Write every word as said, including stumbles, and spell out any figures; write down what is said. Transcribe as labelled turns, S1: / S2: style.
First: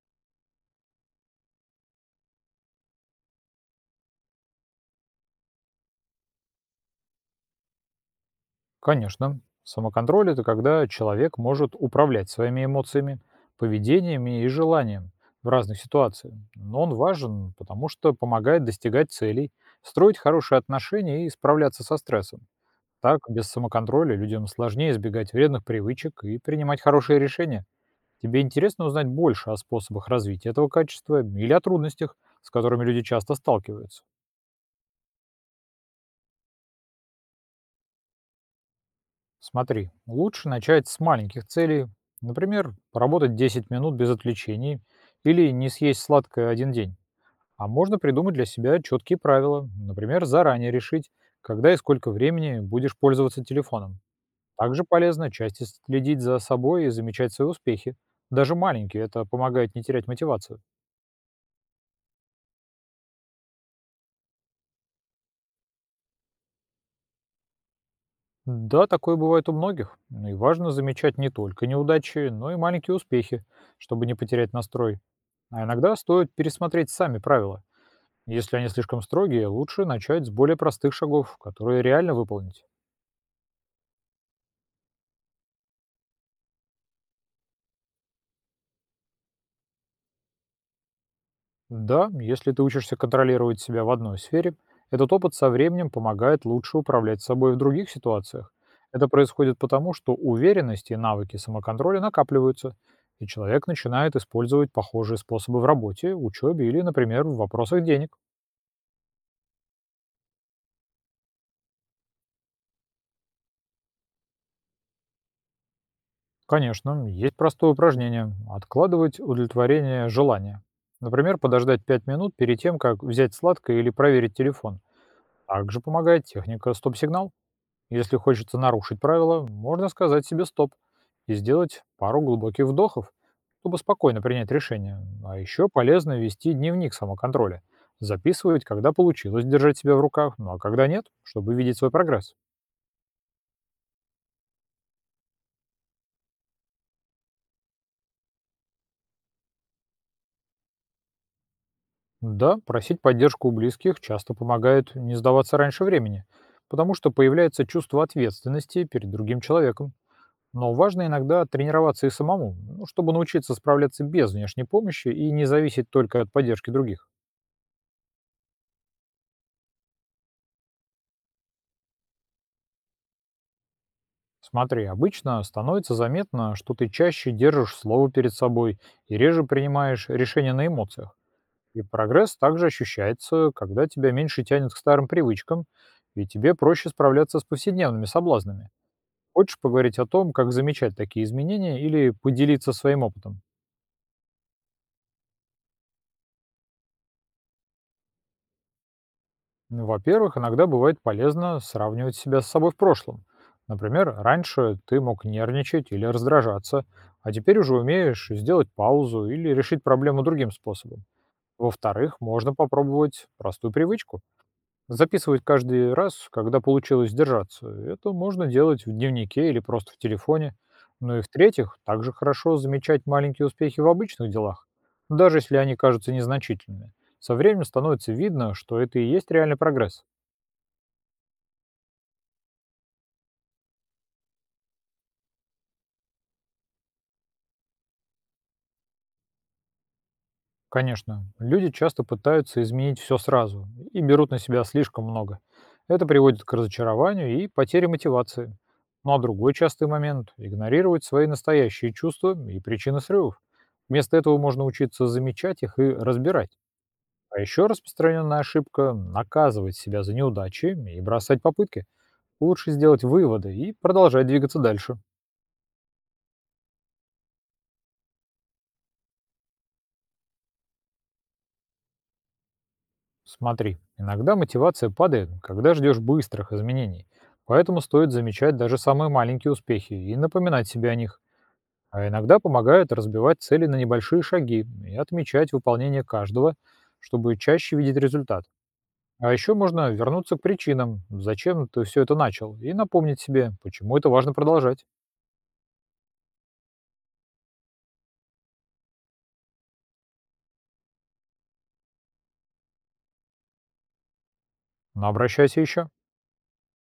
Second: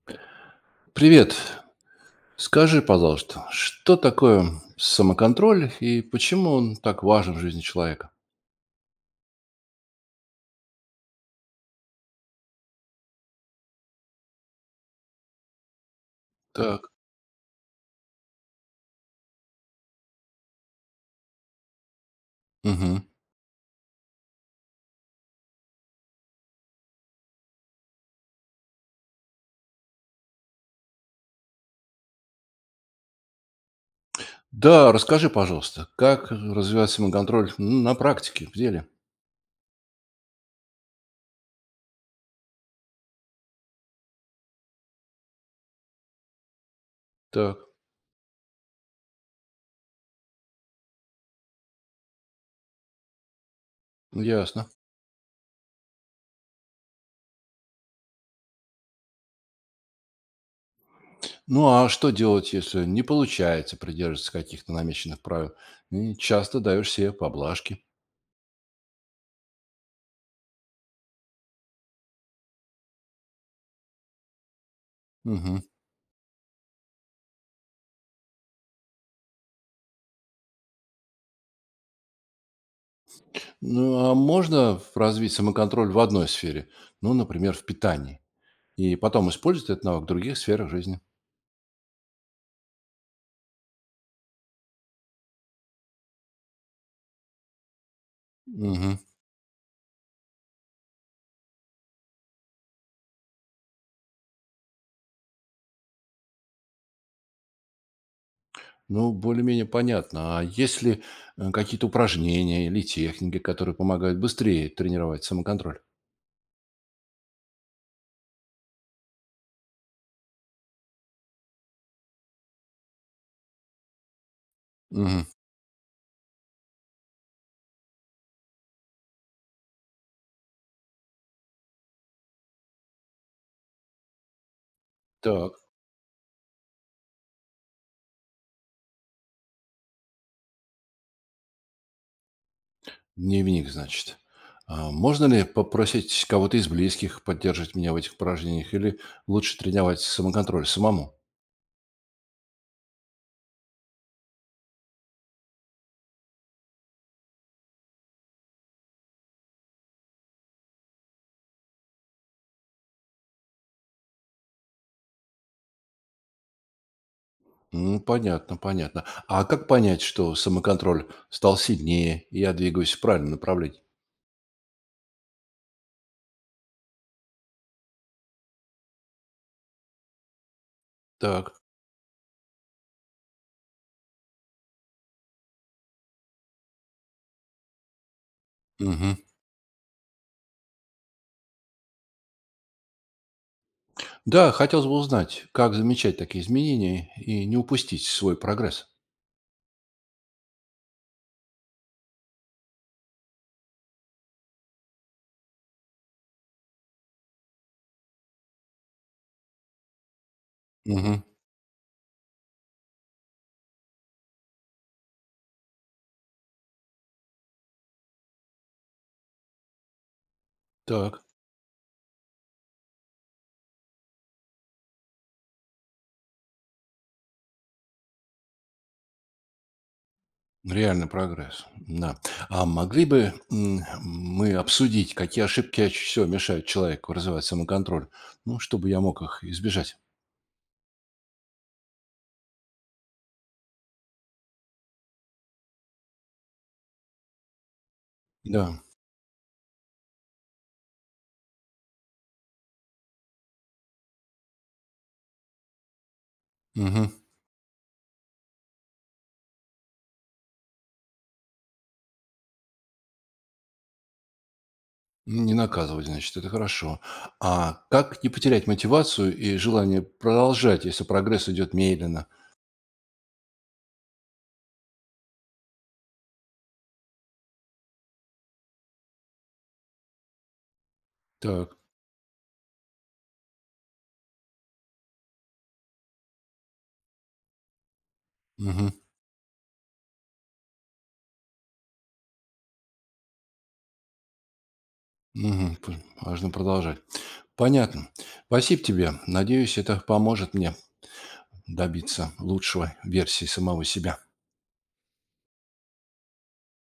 S1: Привет. Скажи, пожалуйста, что такое самоконтроль и почему он так важен в жизни человека?
S2: Конечно. Самоконтроль– это когда человек может управлять своими эмоциями, поведениями и желанием в разных ситуациях. Но
S1: Так.
S2: он важен, потому что помогает достигать целей, строить хорошие отношения и справляться со стрессом.
S1: Мгм.
S2: Так, без самоконтроля людям сложнее избегать вредных привычек и принимать хорошие решения. Тебе интересно узнать больше о способах развития этого качества или о трудностях, с которыми люди часто сталкиваются?
S1: Да, расскажи, пожалуйста, как развивать самоконтроль м, на практике, в деле?
S2: Смотри, лучше начать с маленьких целей. Например, поработать десять минут без отвлечений или не съесть сладкое один день.
S1: Так,
S2: А можно придумать для себя четкие правила. Например, заранее решить, когда и сколько времени будешь пользоваться телефоном.
S1: ясно.
S2: Также полезно часто следить за собой и замечать свои успехи. Даже маленькие, это помогает не терять мотивацию.
S1: Ну а что делать, если не получается придерживаться каких-то намеченных правил? И часто даешь себе поблажки.
S2: Да, такое бывает у многих. Ну и важно замечать не только неудачи, но и маленькие успехи, чтобы не потерять настрой.
S1: Мгм.
S2: А иногда стоит пересмотреть сами правила. Если они слишком строгие, лучше начать с более простых шагов, которые реально выполнить.
S1: Ну а можно развить самоконтроль в одной сфере, ну, например, в питании, и потом использовать этот навык в других сферах жизни?
S2: Да, если ты учишься контролировать себя в одной сфере, этот опыт со временем помогает лучше управлять собой в других ситуациях.
S1: Мгм.
S2: Это происходит потому, что уверенность и навыки самоконтроля накапливаются, и человек начинает использовать похожие способы в работе, учебе или, например, в вопросах денег.
S1: Ну, более-менее понятно. А есть ли э, какие-то упражнения или техники, которые помогают быстрее тренировать самоконтроль?
S2: Конечно, есть простое упражнение– откладывать удовлетворение желания. Например, подождать пять минут перед тем, как взять сладкое или проверить телефон.
S1: Мгм.
S2: Также помогает техника стоп-сигнал. Если хочется нарушить правила, можно сказать себе стоп и сделать пару глубоких вдохов, чтобы спокойно принять решение. А
S1: Так,
S2: еще полезно вести дневник самоконтроля. Записывать, когда получилось держать себя в руках, ну а когда нет, чтобы видеть свой прогресс.
S1: дневник, значит. А можно ли попросить кого-то из близких поддерживать меня в этих упражнениях или лучше тренировать самоконтроль самому?
S2: Да, просить поддержку у близких часто помогает не сдаваться раньше времени, потому что появляется чувство ответственности перед другим человеком. Но важно иногда тренироваться и самому, ну, чтобы научиться справляться без внешней помощи и не зависеть только от поддержки других.
S1: М, понятно, понятно. А как понять, что самоконтроль стал сильнее, и я двигаюсь в правильном направлении?
S2: Смотри, обычно становится заметно, что ты чаще держишь слово перед собой и реже принимаешь решения на эмоциях.
S1: Так.
S2: И прогресс также ощущается, когда тебя меньше тянет к старым привычкам, и тебе проще справляться с повседневными соблазнами.
S1: Мгм.
S2: Хочешь поговорить о том, как замечать такие изменения или поделиться своим опытом?
S1: Да, хотелось бы узнать, как замечать такие изменения и не упустить свой прогресс.
S2: Ну, во-первых, иногда бывает полезно сравнивать себя с собой в прошлом. Например, раньше ты мог нервничать или раздражаться, а теперь уже умеешь сделать паузу или решить проблему другим способом.
S1: Мгм.
S2: Во-вторых, можно попробовать простую привычку. Записывать каждый раз, когда получилось сдержаться. Это можно делать в дневнике или просто в телефоне. Ну и
S1: Так,
S2: в-третьих, также хорошо замечать маленькие успехи в обычных делах, даже если они кажутся незначительными. Со временем становится видно, что это и есть реальный прогресс.
S1: реальный прогресс, да. А могли бы м, мы обсудить, какие ошибки чаще всего мешают человеку развивать самоконтроль? Ну, чтобы я мог их избежать.
S2: Конечно, люди часто пытаются изменить все сразу и берут на себя слишком много. Это приводит к разочарованию и потере мотивации.
S1: Да,
S2: Ну а другой частый момент– игнорировать свои настоящие чувства и причины срывов. Вместо этого можно учиться замечать их и разбирать.
S1: мгм.
S2: А еще распространенная ошибка– наказывать себя за неудачи и бросать попытки. Лучше сделать выводы и продолжать двигаться дальше.
S1: Ну, не наказывать, значит, это хорошо. А как не потерять мотивацию и желание продолжать, если прогресс идет медленно?
S2: Смотри, иногда мотивация падает, когда ждешь быстрых изменений. Поэтому стоит замечать даже самые маленькие успехи и напоминать себе о них.
S1: Так,
S2: А иногда помогает разбивать цели на небольшие шаги и отмечать выполнение каждого, чтобы чаще видеть результат.
S1: мгм,
S2: А еще можно вернуться к причинам, зачем ты все это начал, и напомнить себе, почему это важно продолжать.
S1: мгм, п- важно продолжать. Понятно. Спасибо тебе. Надеюсь, это поможет мне добиться лучшего версии самого себя.
S2: Но обращайся еще.